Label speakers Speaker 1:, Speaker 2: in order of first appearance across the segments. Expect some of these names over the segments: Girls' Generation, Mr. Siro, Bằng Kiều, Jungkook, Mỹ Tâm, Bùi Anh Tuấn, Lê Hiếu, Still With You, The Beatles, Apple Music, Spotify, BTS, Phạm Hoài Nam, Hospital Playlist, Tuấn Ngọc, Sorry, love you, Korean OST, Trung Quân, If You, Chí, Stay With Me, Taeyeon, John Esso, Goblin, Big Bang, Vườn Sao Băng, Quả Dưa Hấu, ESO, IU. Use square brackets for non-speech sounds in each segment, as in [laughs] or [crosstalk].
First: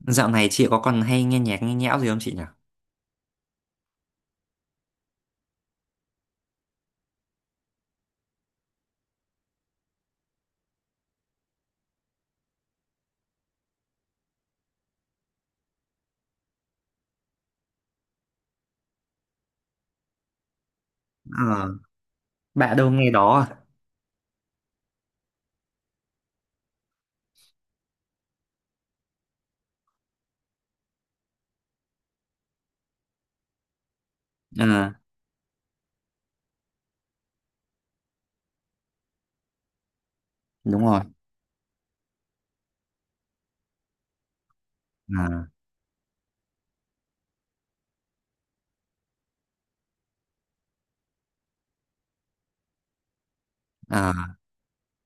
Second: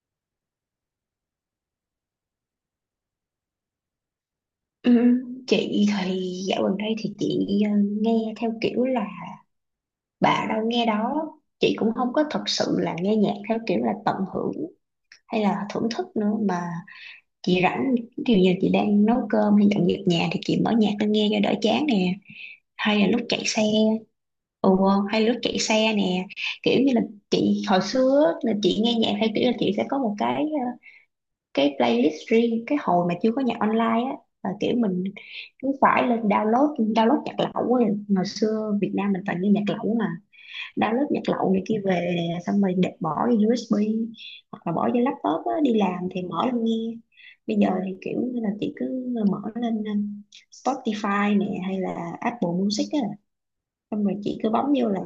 Speaker 1: Dạo này chị có còn hay nghe nhạc nghe nhẽo gì không chị nhỉ?
Speaker 2: Ừ, chị thì dạo gần đây thì chị nghe theo kiểu là bà đâu nghe đó. Chị cũng không có thật sự là nghe nhạc theo kiểu là tận hưởng hay là thưởng thức nữa mà chị rảnh, ví dụ như chị đang nấu cơm hay dọn dẹp nhà thì chị mở nhạc lên nghe cho đỡ
Speaker 1: Ờ,
Speaker 2: chán nè,
Speaker 1: bạn đâu
Speaker 2: hay là
Speaker 1: nghe
Speaker 2: lúc
Speaker 1: đó
Speaker 2: chạy
Speaker 1: à?
Speaker 2: xe. Ừ, hay lúc chạy xe nè, kiểu như là chị hồi xưa á, là chị nghe nhạc theo kiểu là chị sẽ có một cái cái playlist riêng, cái hồi mà chưa có nhạc online á, là
Speaker 1: Ờ,
Speaker 2: kiểu mình cứ phải lên download download nhạc lậu á. Ngày xưa Việt Nam mình toàn nghe nhạc lậu mà,
Speaker 1: đúng rồi.
Speaker 2: download nhạc lậu này kia về xong rồi để bỏ vô USB hoặc là bỏ vô
Speaker 1: Ờ,
Speaker 2: laptop á, đi làm thì mở lên nghe. Bây giờ thì kiểu như là chị cứ mở lên Spotify nè hay là Apple Music á, xong
Speaker 1: ờ,
Speaker 2: rồi chị cứ bấm vô là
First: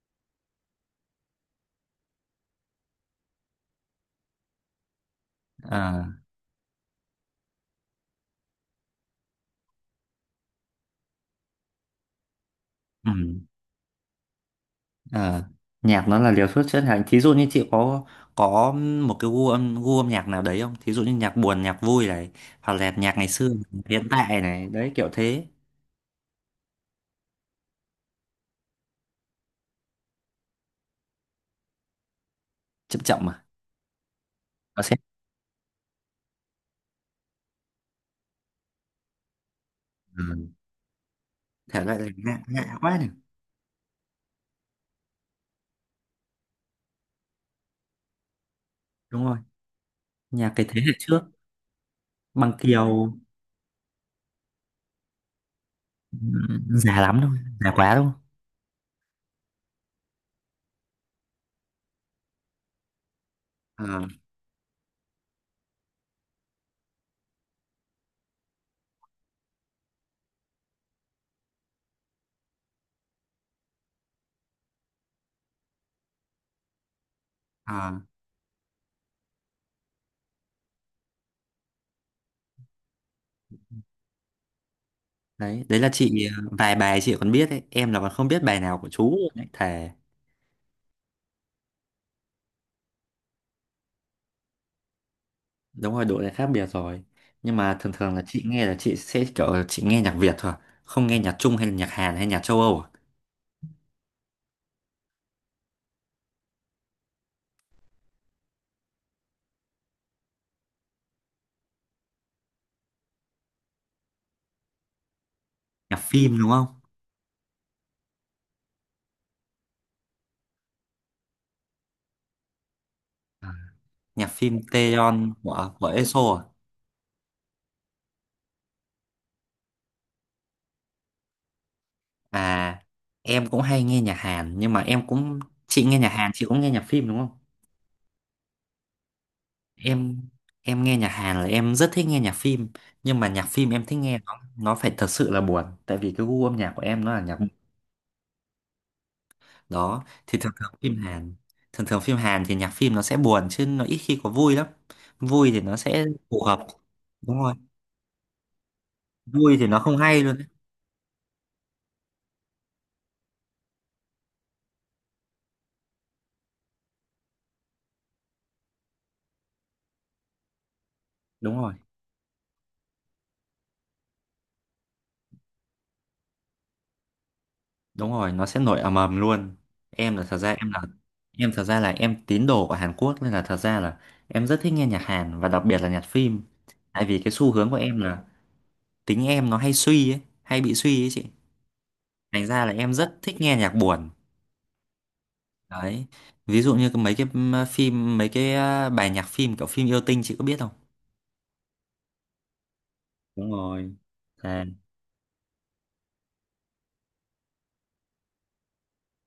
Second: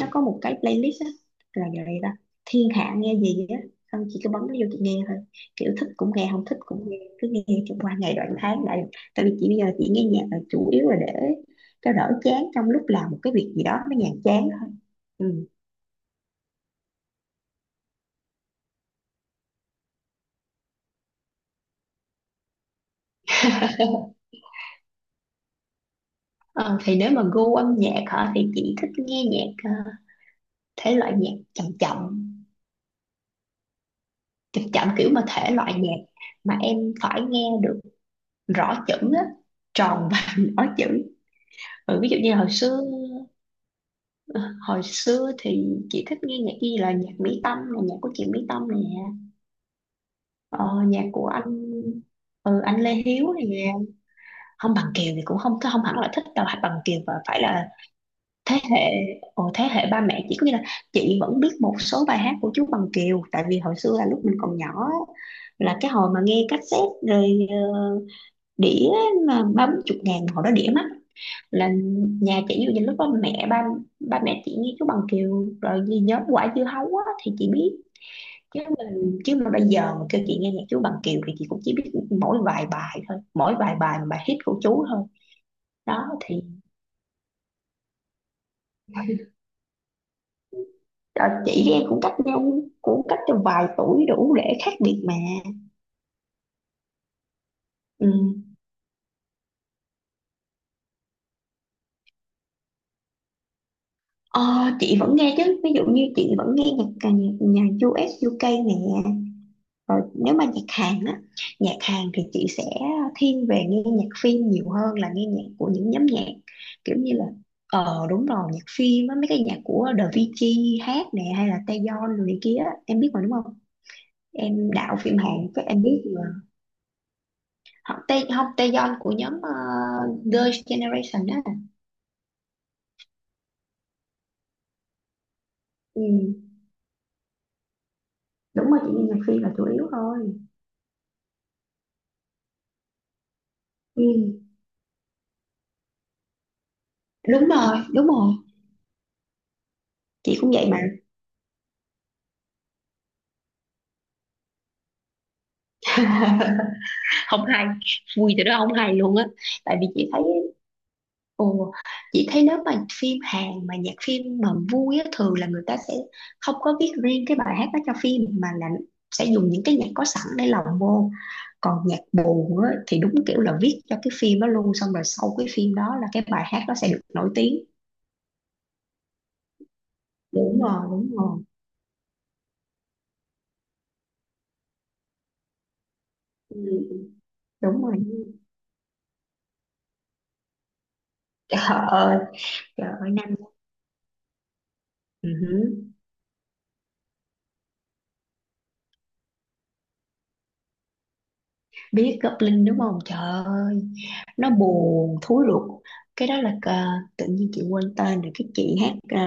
Speaker 2: nó có một cái playlist á, là vậy đó, thiên hạ nghe gì á, xong chị cứ bấm nó vô chị nghe thôi, kiểu thích
Speaker 1: ờ,
Speaker 2: cũng nghe không thích cũng nghe, cứ nghe cho qua ngày đoạn tháng lại. Tại vì chị bây giờ chị nghe nhạc là chủ yếu là để cho đỡ chán trong lúc làm một cái
Speaker 1: ừm,
Speaker 2: việc gì đó nó nhàm chán thôi.
Speaker 1: ờ.
Speaker 2: Ừ.
Speaker 1: Nhạc nó là liều thuốc chữa lành. Thí dụ như chị có một cái gu âm nhạc nào đấy không? Thí dụ như nhạc buồn, nhạc vui này, hoặc là nhạc ngày xưa, hiện
Speaker 2: [laughs]
Speaker 1: tại này, đấy kiểu thế.
Speaker 2: Ờ, thì nếu mà gu âm nhạc hả thì chị thích nghe nhạc thể loại nhạc chậm chậm,
Speaker 1: Chậm chậm mà.
Speaker 2: chậm
Speaker 1: Có
Speaker 2: chậm,
Speaker 1: xét.
Speaker 2: kiểu mà thể loại nhạc mà em phải nghe được rõ chữ á, tròn và
Speaker 1: Ừ.
Speaker 2: [laughs] rõ chữ.
Speaker 1: Thể loại
Speaker 2: Ừ,
Speaker 1: là
Speaker 2: ví dụ như
Speaker 1: lạ,
Speaker 2: hồi
Speaker 1: lạ
Speaker 2: xưa,
Speaker 1: quá này.
Speaker 2: ờ, hồi xưa thì chị thích nghe nhạc gì là nhạc Mỹ Tâm, là nhạc của chị Mỹ Tâm nè.
Speaker 1: Đúng rồi. Nhạc cái
Speaker 2: Ờ,
Speaker 1: thế hệ
Speaker 2: nhạc
Speaker 1: trước,
Speaker 2: của anh,
Speaker 1: Bằng
Speaker 2: anh Lê
Speaker 1: Kiều,
Speaker 2: Hiếu nè. Không Bằng Kiều thì cũng không không hẳn là
Speaker 1: ừ,
Speaker 2: thích đâu, hay Bằng Kiều
Speaker 1: già
Speaker 2: và
Speaker 1: lắm đâu,
Speaker 2: phải là
Speaker 1: già quá đâu.
Speaker 2: thế hệ. Ồ, thế hệ ba mẹ chỉ, có nghĩa là chị vẫn biết một số bài hát của chú Bằng Kiều, tại vì hồi xưa
Speaker 1: Ờ,
Speaker 2: là lúc mình còn nhỏ á, là cái hồi mà nghe cassette rồi ờ, đĩa, mà ba bốn chục ngàn hồi đó đĩa mắc, là nhà chị ví dụ như lúc đó mẹ ba, ba mẹ chị như chú Bằng Kiều rồi gì nhóm Quả Dưa Hấu á, thì chị biết.
Speaker 1: ờ.
Speaker 2: Chứ mình, chứ mà bây giờ mà kêu chị nghe nhạc chú Bằng Kiều thì chị cũng chỉ biết mỗi vài bài thôi, mỗi vài bài mà bài hit của chú thôi.
Speaker 1: Đấy đấy là
Speaker 2: Đó
Speaker 1: chị,
Speaker 2: thì
Speaker 1: vài bài chị còn biết ấy, em là còn không biết bài nào của chú luôn đấy thề.
Speaker 2: chị với em cũng cách nhau, cũng cách cho vài tuổi đủ để khác biệt mà.
Speaker 1: Đúng rồi, độ này khác biệt rồi. Nhưng mà thường
Speaker 2: Ừ.
Speaker 1: thường là chị nghe là chị sẽ kiểu là chị nghe nhạc Việt thôi, không nghe nhạc Trung hay là nhạc Hàn hay nhạc châu Âu à?
Speaker 2: Ờ, chị vẫn nghe chứ, ví dụ như chị vẫn nghe nhạc nhà u, nhạc u UK nè. Rồi, nếu mà nhạc Hàn á, nhạc Hàn thì chị sẽ thiên về nghe nhạc phim nhiều hơn là nghe nhạc của những
Speaker 1: Nhạc
Speaker 2: nhóm nhạc,
Speaker 1: phim đúng không?
Speaker 2: kiểu như là, ờ đúng rồi, nhạc phim á, mấy cái nhạc của The VG hát nè hay là Taeyeon rồi này kia á. Em biết mà đúng
Speaker 1: À,
Speaker 2: không?
Speaker 1: nhạc phim
Speaker 2: Em đạo phim
Speaker 1: Taeyeon
Speaker 2: Hàn chắc
Speaker 1: của
Speaker 2: em
Speaker 1: của
Speaker 2: biết mà,
Speaker 1: ESO à?
Speaker 2: họ Tae không, Taeyeon của nhóm Girls' Generation á.
Speaker 1: À, em cũng hay nghe nhạc Hàn nhưng mà em cũng, chị nghe nhạc Hàn chị
Speaker 2: Ừ.
Speaker 1: cũng nghe nhạc phim đúng không?
Speaker 2: Đúng rồi, chị nghe nhạc phim là chủ yếu
Speaker 1: em
Speaker 2: thôi.
Speaker 1: em nghe nhạc Hàn là em rất thích nghe nhạc phim, nhưng mà nhạc phim em thích nghe nó
Speaker 2: Ừ.
Speaker 1: nó phải thật sự là buồn, tại vì cái gu âm nhạc của em nó là nhạc.
Speaker 2: Đúng rồi đúng rồi,
Speaker 1: Đó thì
Speaker 2: chị cũng
Speaker 1: thường
Speaker 2: vậy
Speaker 1: thường
Speaker 2: mà.
Speaker 1: phim Hàn, thì nhạc phim nó sẽ buồn chứ nó ít khi có vui lắm. Vui thì nó sẽ phù hợp.
Speaker 2: [laughs]
Speaker 1: Đúng
Speaker 2: Không
Speaker 1: rồi.
Speaker 2: hay, vui từ đó không hay luôn á.
Speaker 1: Vui thì
Speaker 2: Tại
Speaker 1: nó
Speaker 2: vì
Speaker 1: không
Speaker 2: chị
Speaker 1: hay
Speaker 2: thấy,
Speaker 1: luôn đấy.
Speaker 2: ồ, chị thấy nếu mà phim Hàn mà nhạc phim mà vui á, thường là người ta sẽ không có viết riêng cái bài hát đó cho phim, mà là sẽ dùng những cái nhạc có sẵn để lồng vô.
Speaker 1: Đúng rồi,
Speaker 2: Còn nhạc buồn á, thì đúng kiểu là viết cho cái phim đó luôn, xong rồi sau cái phim đó là cái bài hát đó sẽ được nổi tiếng.
Speaker 1: đúng rồi, nó sẽ nổi ầm ầm luôn. Em là thật ra
Speaker 2: Đúng
Speaker 1: em
Speaker 2: rồi,
Speaker 1: là
Speaker 2: đúng rồi.
Speaker 1: Em thật ra là em tín đồ của Hàn Quốc nên là thật ra là em rất thích nghe nhạc Hàn và đặc biệt là nhạc phim,
Speaker 2: Ừ,
Speaker 1: tại vì cái xu hướng của
Speaker 2: đúng rồi.
Speaker 1: em là tính em nó hay bị suy ấy chị.
Speaker 2: Trời ơi,
Speaker 1: Thành ra là
Speaker 2: trời
Speaker 1: em
Speaker 2: ơi
Speaker 1: rất
Speaker 2: Nam.
Speaker 1: thích nghe nhạc buồn.
Speaker 2: Ừ, hử.
Speaker 1: Đấy, ví dụ như mấy cái phim, mấy cái, bài nhạc phim kiểu phim yêu tinh chị có biết không?
Speaker 2: Biết Goblin đúng không? Trời
Speaker 1: Đúng
Speaker 2: ơi,
Speaker 1: rồi.
Speaker 2: nó
Speaker 1: À,
Speaker 2: buồn thúi ruột. Cái đó là, tự nhiên chị quên tên rồi, cái chị hát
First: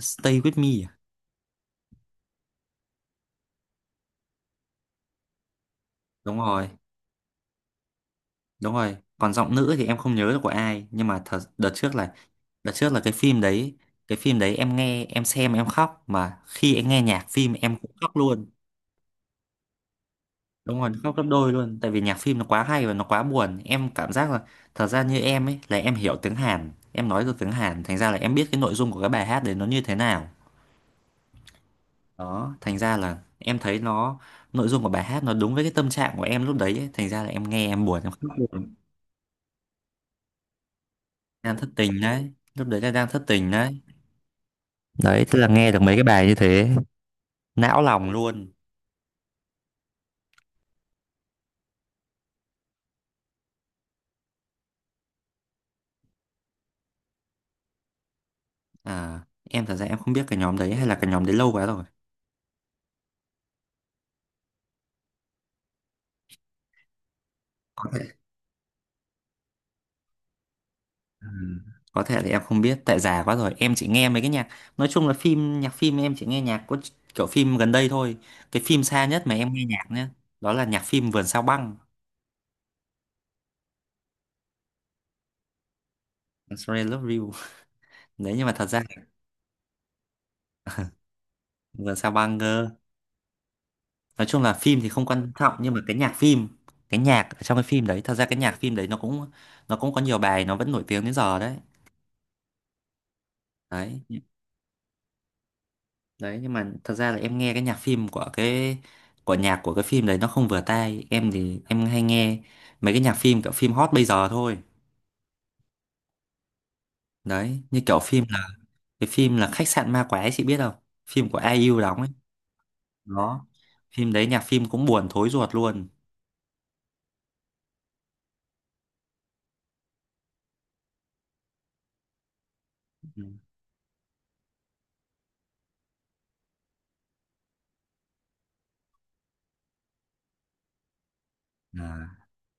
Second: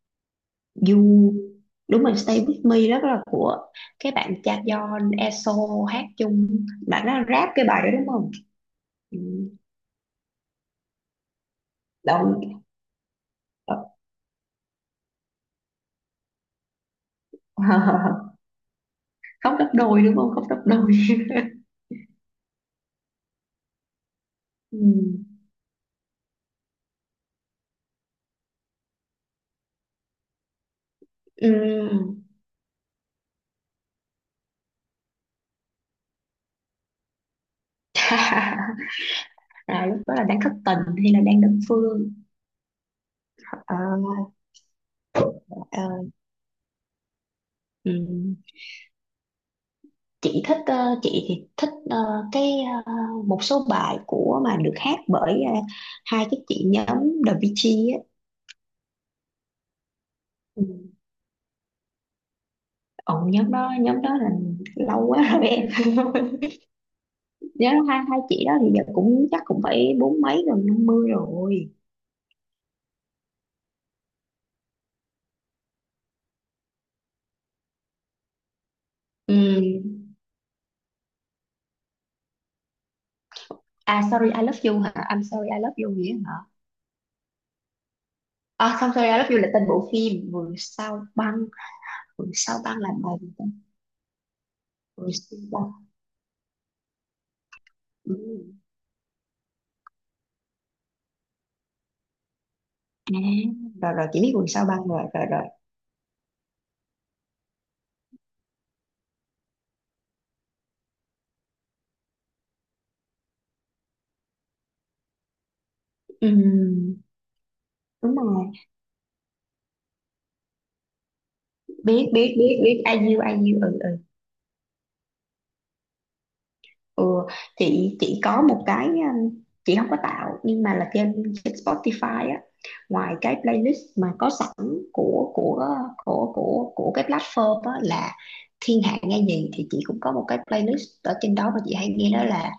Speaker 1: Stay With Me à?
Speaker 2: You. Đúng rồi, Stay With Me đó, là của cái bạn cha John Esso hát,
Speaker 1: Đúng
Speaker 2: chung
Speaker 1: rồi,
Speaker 2: bạn nó rap cái bài đó đúng không?
Speaker 1: đúng rồi,
Speaker 2: Ừ,
Speaker 1: còn giọng nữ thì em không nhớ được của ai, nhưng mà thật,
Speaker 2: đâu.
Speaker 1: đợt trước là cái phim đấy, cái phim đấy em nghe em xem em khóc mà khi em nghe nhạc phim em cũng khóc
Speaker 2: [laughs]
Speaker 1: luôn.
Speaker 2: Khóc gấp đôi đúng không, khóc gấp
Speaker 1: Đúng rồi,
Speaker 2: đôi.
Speaker 1: khóc gấp đôi luôn tại vì nhạc phim nó quá hay và nó quá buồn, em cảm giác là
Speaker 2: [laughs] ừ.
Speaker 1: thật ra như em ấy là em hiểu tiếng Hàn, em nói được tiếng Hàn, thành ra là em biết cái nội dung của cái bài hát đấy nó như thế nào.
Speaker 2: Ừ.
Speaker 1: Đó, thành ra là em thấy nó, nội dung của bài hát nó đúng với cái tâm trạng của em lúc đấy ấy. Thành ra là em nghe em buồn em khóc luôn.
Speaker 2: [laughs] À, lúc đó là đang thất tình hay là đang
Speaker 1: Đang
Speaker 2: đơn
Speaker 1: thất tình
Speaker 2: phương?
Speaker 1: đấy, lúc đấy là đang thất tình
Speaker 2: Ờ,
Speaker 1: đấy. Đấy, tức là nghe được
Speaker 2: ờ,
Speaker 1: mấy cái bài như thế, não
Speaker 2: ừ.
Speaker 1: lòng luôn.
Speaker 2: Chị thích chị thì thích cái, ờ, một số bài của mà được hát bởi hai cái chị nhóm The Beatles á.
Speaker 1: À, em thật ra em không biết cái nhóm đấy, hay
Speaker 2: Ừ.
Speaker 1: là cái nhóm đấy lâu quá rồi.
Speaker 2: Ồ, nhóm đó, nhóm đó là lâu quá rồi em [laughs] nhớ,
Speaker 1: Có
Speaker 2: hai
Speaker 1: thể,
Speaker 2: hai chị đó thì giờ cũng chắc cũng phải bốn mấy gần năm mươi
Speaker 1: ừ,
Speaker 2: rồi.
Speaker 1: có thể là em không biết tại già quá rồi, em chỉ nghe mấy cái nhạc, nói chung là phim, nhạc phim em chỉ nghe nhạc có kiểu phim gần đây thôi. Cái phim xa nhất mà em nghe nhạc
Speaker 2: Ừ.
Speaker 1: nhá, đó là nhạc phim Vườn Sao Băng.
Speaker 2: À sorry I love you hả, I'm sorry I love you nghĩa hả?
Speaker 1: Sorry, love you. Đấy, nhưng mà thật
Speaker 2: À
Speaker 1: ra,
Speaker 2: không, sorry I love you là tên bộ phim Vườn Sao Băng.
Speaker 1: vừa sao
Speaker 2: Vườn
Speaker 1: băng
Speaker 2: Sao
Speaker 1: cơ.
Speaker 2: Băng là bài gì ta?
Speaker 1: Nói chung là phim thì không
Speaker 2: Vườn
Speaker 1: quan
Speaker 2: Sao
Speaker 1: trọng,
Speaker 2: Băng.
Speaker 1: nhưng mà cái nhạc phim, cái nhạc ở trong cái phim đấy,
Speaker 2: Ừ.
Speaker 1: thật ra cái nhạc phim đấy nó cũng, nó cũng có nhiều bài nó vẫn nổi tiếng đến giờ đấy.
Speaker 2: À, rồi
Speaker 1: Đấy
Speaker 2: rồi chị biết Vườn Sao Băng rồi rồi rồi.
Speaker 1: đấy nhưng mà thật ra là em nghe cái nhạc phim của nhạc của cái phim đấy nó không vừa tai em thì em hay nghe mấy cái nhạc phim kiểu phim hot bây giờ thôi.
Speaker 2: Ừ.
Speaker 1: Đấy, như kiểu
Speaker 2: Đúng
Speaker 1: phim
Speaker 2: rồi.
Speaker 1: là cái phim là khách sạn ma quái chị biết không? Phim của ai IU đóng
Speaker 2: Biết
Speaker 1: ấy.
Speaker 2: biết biết biết, I you,
Speaker 1: Đó,
Speaker 2: I you, ừ ừ.
Speaker 1: phim đấy nhạc phim cũng buồn thối ruột luôn.
Speaker 2: Ừ, chị có một cái chị không có tạo nhưng mà là trên trên Spotify á, ngoài
Speaker 1: Ừ.
Speaker 2: cái playlist mà có sẵn của của của cái platform á, là thiên hạ nghe gì, thì chị cũng có một cái playlist ở trên đó mà chị hay
Speaker 1: À.
Speaker 2: nghe, đó là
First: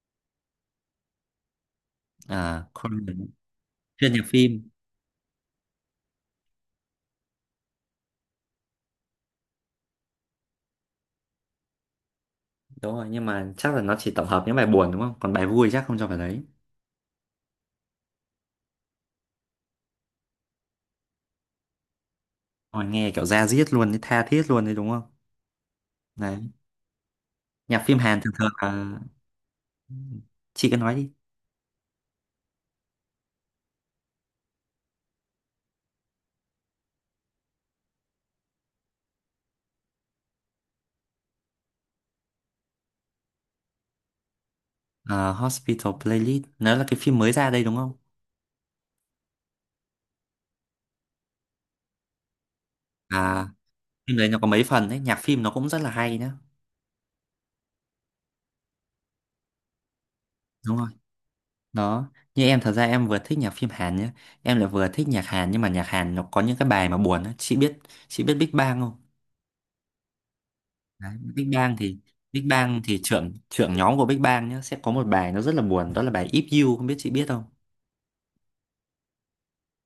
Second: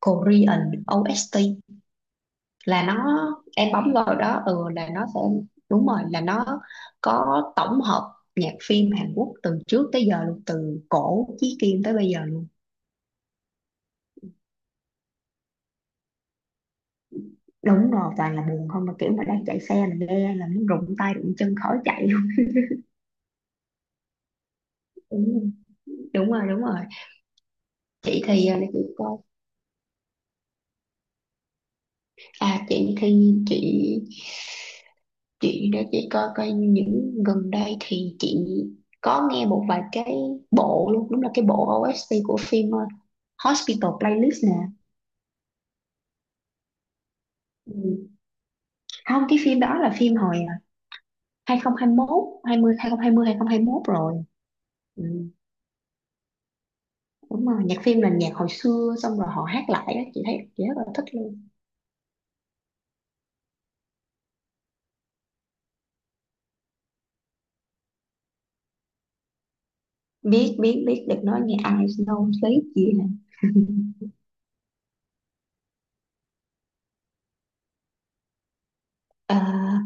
Speaker 2: Korean OST.
Speaker 1: À.
Speaker 2: Là nó, em bấm
Speaker 1: Chuyên
Speaker 2: vào
Speaker 1: nhạc
Speaker 2: đó
Speaker 1: phim.
Speaker 2: ừ là nó sẽ, đúng rồi là nó có tổng hợp nhạc phim Hàn Quốc từ trước tới giờ luôn, từ cổ chí kim tới bây giờ.
Speaker 1: Đúng rồi, nhưng mà chắc là nó chỉ tổng hợp những bài buồn đúng không? Còn bài vui chắc không cho vào đấy.
Speaker 2: Đúng rồi, toàn là buồn không, mà kiểu mà đang chạy xe mà nghe là muốn rụng tay rụng chân khỏi chạy luôn.
Speaker 1: Ôi, nghe kiểu da diết luôn, đấy, tha thiết luôn đấy đúng không?
Speaker 2: Đúng, đúng rồi
Speaker 1: Đấy.
Speaker 2: đúng rồi.
Speaker 1: Nhạc phim Hàn
Speaker 2: Chị
Speaker 1: thường
Speaker 2: thì
Speaker 1: thường
Speaker 2: để chị
Speaker 1: là...
Speaker 2: coi.
Speaker 1: Chị cứ nói đi.
Speaker 2: À chị thì chị để chị coi coi, những gần đây thì chị có nghe một vài cái bộ luôn, đúng là cái bộ OST của phim Hospital Playlist nè.
Speaker 1: Ờ, Hospital Playlist, nó là cái phim mới ra đây đúng không?
Speaker 2: Ừ. Không, cái phim đó là phim hồi 2021, 20 2020
Speaker 1: À,
Speaker 2: 2021
Speaker 1: phim
Speaker 2: rồi.
Speaker 1: đấy nó có mấy phần đấy,
Speaker 2: Ừ.
Speaker 1: nhạc phim nó cũng rất là hay nhá.
Speaker 2: Đúng rồi, nhạc phim là nhạc hồi xưa xong rồi họ hát lại á, chị thấy chị rất
Speaker 1: Đúng
Speaker 2: là
Speaker 1: rồi.
Speaker 2: thích luôn.
Speaker 1: Đó, như em thật ra em vừa thích nhạc phim Hàn nhá. Em lại vừa thích nhạc Hàn, nhưng mà nhạc Hàn nó có những cái bài mà buồn á. Chị biết Big Bang không?
Speaker 2: Biết biết biết,
Speaker 1: Đấy,
Speaker 2: được nói
Speaker 1: Big
Speaker 2: nghe
Speaker 1: Bang
Speaker 2: ai
Speaker 1: thì,
Speaker 2: snow
Speaker 1: Big
Speaker 2: sleep
Speaker 1: Bang
Speaker 2: gì
Speaker 1: thì
Speaker 2: hả.
Speaker 1: trưởng trưởng
Speaker 2: [laughs]
Speaker 1: nhóm của Big Bang nhá sẽ có một bài nó rất là buồn, đó là bài If You, không biết chị biết không.
Speaker 2: Ờ,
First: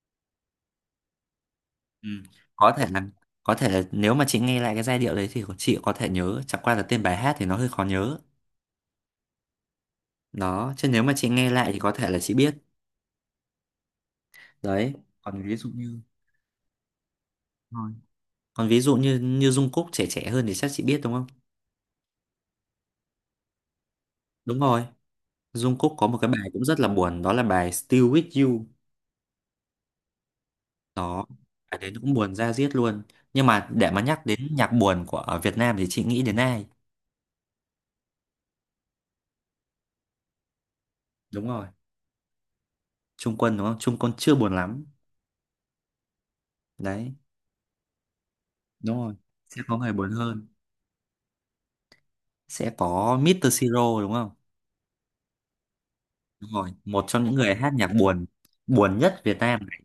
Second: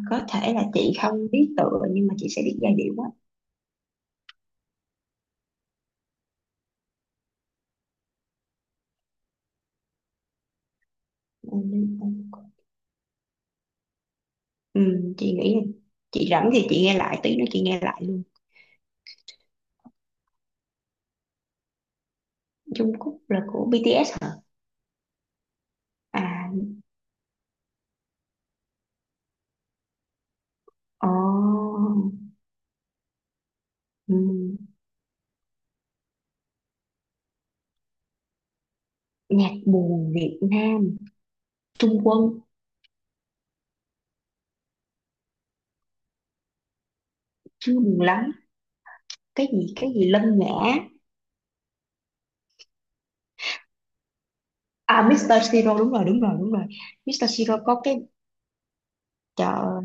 Speaker 2: có thể là chị không biết tựa nhưng
Speaker 1: Ừ,
Speaker 2: mà chị sẽ biết
Speaker 1: có
Speaker 2: giai
Speaker 1: thể
Speaker 2: điệu
Speaker 1: là
Speaker 2: á.
Speaker 1: có thể là nếu mà chị nghe lại cái giai điệu đấy thì chị có thể nhớ, chẳng qua là tên bài hát thì nó hơi khó nhớ, đó, chứ nếu mà chị nghe lại thì có thể là chị biết.
Speaker 2: Ừ,
Speaker 1: Đấy,
Speaker 2: chị
Speaker 1: còn
Speaker 2: nghĩ
Speaker 1: ví
Speaker 2: là
Speaker 1: dụ như,
Speaker 2: chị rảnh thì chị nghe lại, tí nữa chị nghe
Speaker 1: rồi,
Speaker 2: lại luôn.
Speaker 1: còn ví dụ như như Jungkook trẻ trẻ hơn thì chắc chị biết đúng không?
Speaker 2: Jungkook Cúc là của BTS hả?
Speaker 1: Đúng rồi, Jungkook có một cái
Speaker 2: À,
Speaker 1: bài cũng rất là buồn, đó là bài Still With You. Đó, cái
Speaker 2: ồ.
Speaker 1: đấy cũng buồn da diết luôn. Nhưng mà để mà
Speaker 2: Ừ,
Speaker 1: nhắc đến nhạc buồn của ở Việt Nam thì chị nghĩ đến ai?
Speaker 2: nhạc buồn Việt Nam,
Speaker 1: Đúng rồi,
Speaker 2: Trung Quân
Speaker 1: Trung Quân đúng không? Trung Quân chưa buồn lắm. Đấy,
Speaker 2: chưa buồn lắm.
Speaker 1: đúng rồi.
Speaker 2: Cái
Speaker 1: Sẽ
Speaker 2: gì
Speaker 1: có
Speaker 2: cái
Speaker 1: người
Speaker 2: gì
Speaker 1: buồn
Speaker 2: Lân
Speaker 1: hơn.
Speaker 2: Ngã?
Speaker 1: Sẽ có Mr. Siro đúng không?
Speaker 2: À Mr. Siro, đúng rồi đúng rồi
Speaker 1: Đúng
Speaker 2: đúng rồi.
Speaker 1: rồi, một trong
Speaker 2: Mr.
Speaker 1: những người
Speaker 2: Siro
Speaker 1: hát
Speaker 2: có
Speaker 1: nhạc
Speaker 2: cái
Speaker 1: buồn, buồn nhất Việt Nam này.
Speaker 2: chợ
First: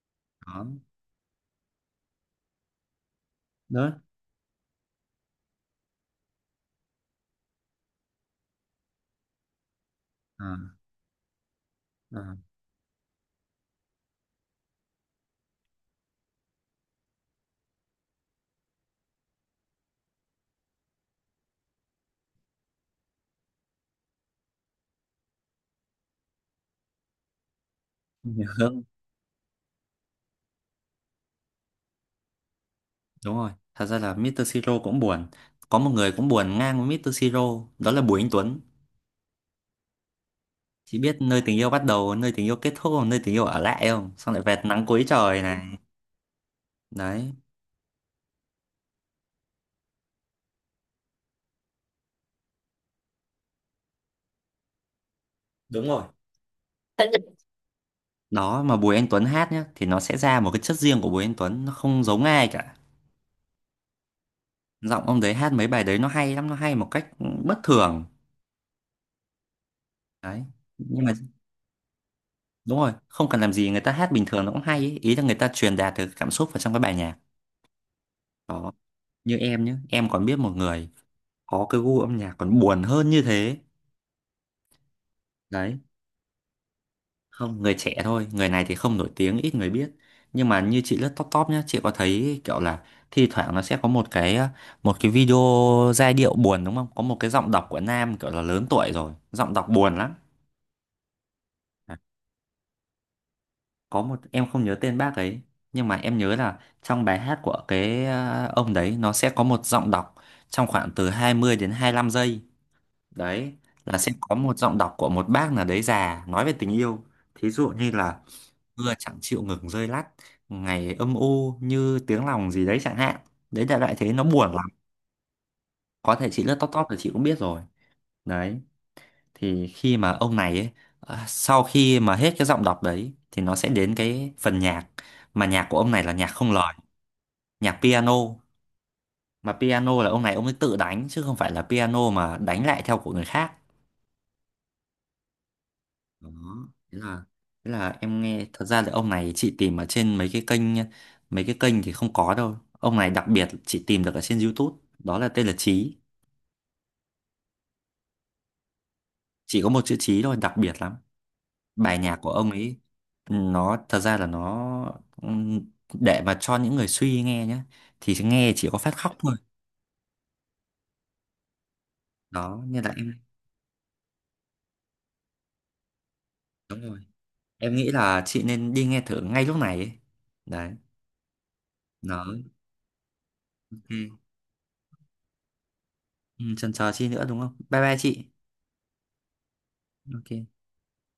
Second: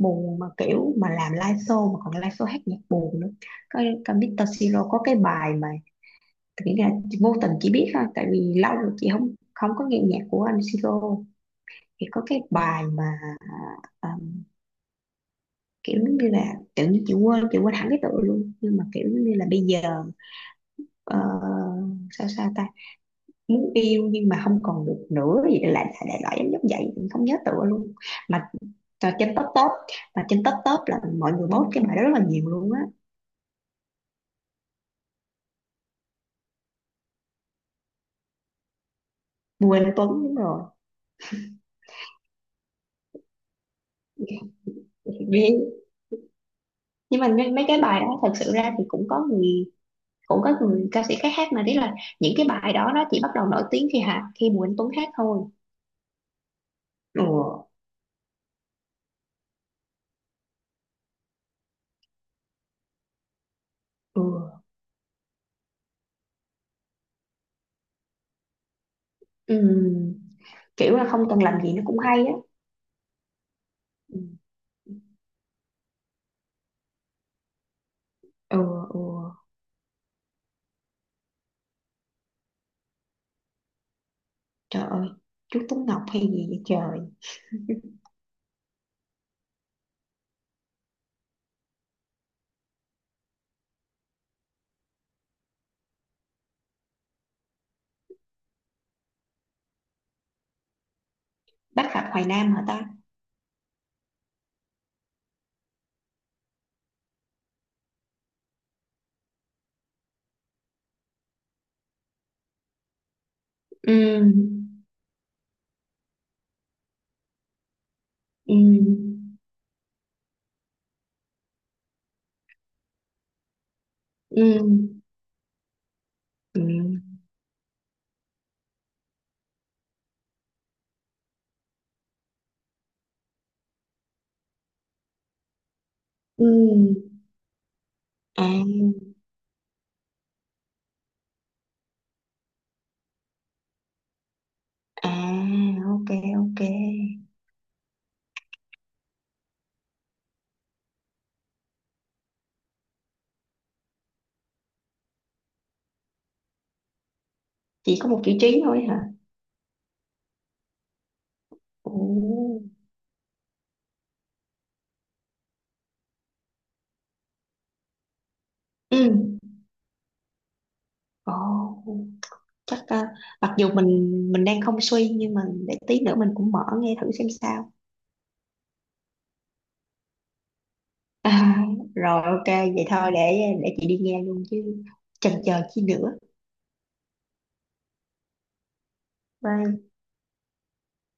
Speaker 2: buồn, mà
Speaker 1: Đó,
Speaker 2: kiểu mà làm live show, mà còn live show hát nhạc buồn nữa. có
Speaker 1: đó.
Speaker 2: có Mr. Siro có cái bài mà, nghĩ là vô tình chỉ biết thôi, tại vì lâu rồi chị không không có nghe nhạc của
Speaker 1: À,
Speaker 2: anh Siro, thì có cái
Speaker 1: à.
Speaker 2: bài mà à, um, kiểu như là tự nhiên chị quên hẳn cái tựa luôn, nhưng mà kiểu như là bây giờ, ờ, sao sao ta, muốn yêu nhưng mà không còn được nữa gì đó, lại đại loại giống giống vậy, mình không nhớ tựa luôn.
Speaker 1: Nhớ
Speaker 2: Mà
Speaker 1: không?
Speaker 2: trên top top, mà trên top top là mọi người post cái bài đó rất là nhiều luôn á.
Speaker 1: Đúng rồi, thật ra là Mr. Siro cũng buồn. Có một người cũng buồn ngang với Mr. Siro, đó là Bùi Anh Tuấn.
Speaker 2: Bùi Anh Tuấn đúng rồi.
Speaker 1: Chị biết nơi tình yêu bắt đầu, nơi tình yêu kết thúc, nơi tình yêu ở lại không? Xong lại về nắng cuối trời này.
Speaker 2: Vì- nhưng mà
Speaker 1: Đấy,
Speaker 2: mấy mấy cái bài đó thật sự ra thì cũng có người, ca sĩ khác hát, mà đấy là những cái bài đó nó chỉ bắt đầu nổi tiếng khi Bùi Anh Tuấn hát thôi.
Speaker 1: đúng rồi.
Speaker 2: Ừ,
Speaker 1: Đó, mà Bùi Anh Tuấn hát nhá thì nó sẽ ra một cái chất riêng của Bùi Anh Tuấn, nó không giống ai cả.
Speaker 2: ừ.
Speaker 1: Giọng ông đấy hát mấy bài đấy nó hay lắm, nó hay một cách bất thường.
Speaker 2: Ừm,
Speaker 1: Đấy.
Speaker 2: kiểu
Speaker 1: Nhưng
Speaker 2: là
Speaker 1: mà
Speaker 2: không cần làm gì nó cũng hay á.
Speaker 1: đúng rồi, không cần làm gì người ta hát
Speaker 2: Ừ,
Speaker 1: bình thường nó cũng hay ý, ý là người ta truyền đạt được cảm xúc vào trong cái bài nhạc.
Speaker 2: ừ.
Speaker 1: Đó,
Speaker 2: Ừ.
Speaker 1: như em nhá, em còn biết một người có cái gu âm nhạc còn buồn hơn như thế.
Speaker 2: Trời ơi, chú
Speaker 1: Đấy,
Speaker 2: Tuấn Ngọc hay gì vậy trời.
Speaker 1: không, người trẻ thôi, người này thì không nổi tiếng, ít người biết, nhưng mà như chị lướt top top nhá chị có thấy kiểu là thi thoảng nó sẽ có một cái, một cái video, giai điệu buồn đúng không, có một cái giọng đọc của nam kiểu là lớn tuổi rồi, giọng đọc buồn lắm.
Speaker 2: Bác
Speaker 1: À,
Speaker 2: Phạm Hoài Nam hả ta?
Speaker 1: có một, em không nhớ tên bác ấy, nhưng mà em nhớ là trong bài hát của cái, ông đấy nó sẽ có một giọng đọc trong khoảng từ 20 đến 25 giây, đấy, là sẽ có một
Speaker 2: Ừm,
Speaker 1: giọng đọc của một bác nào đấy già nói về tình yêu. Thí dụ như là mưa chẳng
Speaker 2: ừm,
Speaker 1: chịu ngừng rơi lắt, ngày âm u như tiếng lòng gì đấy chẳng hạn, đấy đại loại thế nó buồn lắm.
Speaker 2: ừm,
Speaker 1: Có thể chị lướt top top thì
Speaker 2: ừm,
Speaker 1: chị cũng biết rồi. Đấy, thì khi mà ông này ấy, à, sau khi mà hết cái giọng đọc đấy thì nó sẽ đến cái phần nhạc, mà nhạc của ông này là nhạc không lời,
Speaker 2: ừm.
Speaker 1: nhạc piano,
Speaker 2: À,
Speaker 1: mà piano là ông ấy tự đánh chứ không phải là piano mà đánh lại theo của người khác.
Speaker 2: à, ok,
Speaker 1: Đó,
Speaker 2: ok,
Speaker 1: thế là, em nghe, thật ra là ông này chị tìm ở trên mấy cái kênh, mấy cái kênh thì không có đâu, ông này đặc biệt chị tìm được ở trên YouTube, đó là tên là Chí,
Speaker 2: chỉ có một chữ Trí thôi hả?
Speaker 1: chỉ có một chữ Chí thôi, đặc biệt lắm.
Speaker 2: Ồ.
Speaker 1: Bài nhạc của ông ấy, nó thật ra là nó, để mà cho những người suy nghe nhá thì nghe chỉ có phát
Speaker 2: Ừ.
Speaker 1: khóc thôi.
Speaker 2: Ồ.
Speaker 1: Đó nên
Speaker 2: Chắc
Speaker 1: là em,
Speaker 2: mặc dù mình đang không suy nhưng mà để tí nữa mình cũng mở
Speaker 1: đúng
Speaker 2: nghe
Speaker 1: rồi,
Speaker 2: thử xem sao.
Speaker 1: em nghĩ là chị nên đi nghe thử ngay lúc này ấy. Đấy,
Speaker 2: À, rồi
Speaker 1: nó,
Speaker 2: ok, vậy thôi để chị đi
Speaker 1: ok.
Speaker 2: nghe luôn chứ, chần chờ chi nữa.
Speaker 1: Ừ, chần chờ chi nữa đúng không, bye bye chị.
Speaker 2: Bye.
Speaker 1: Ok.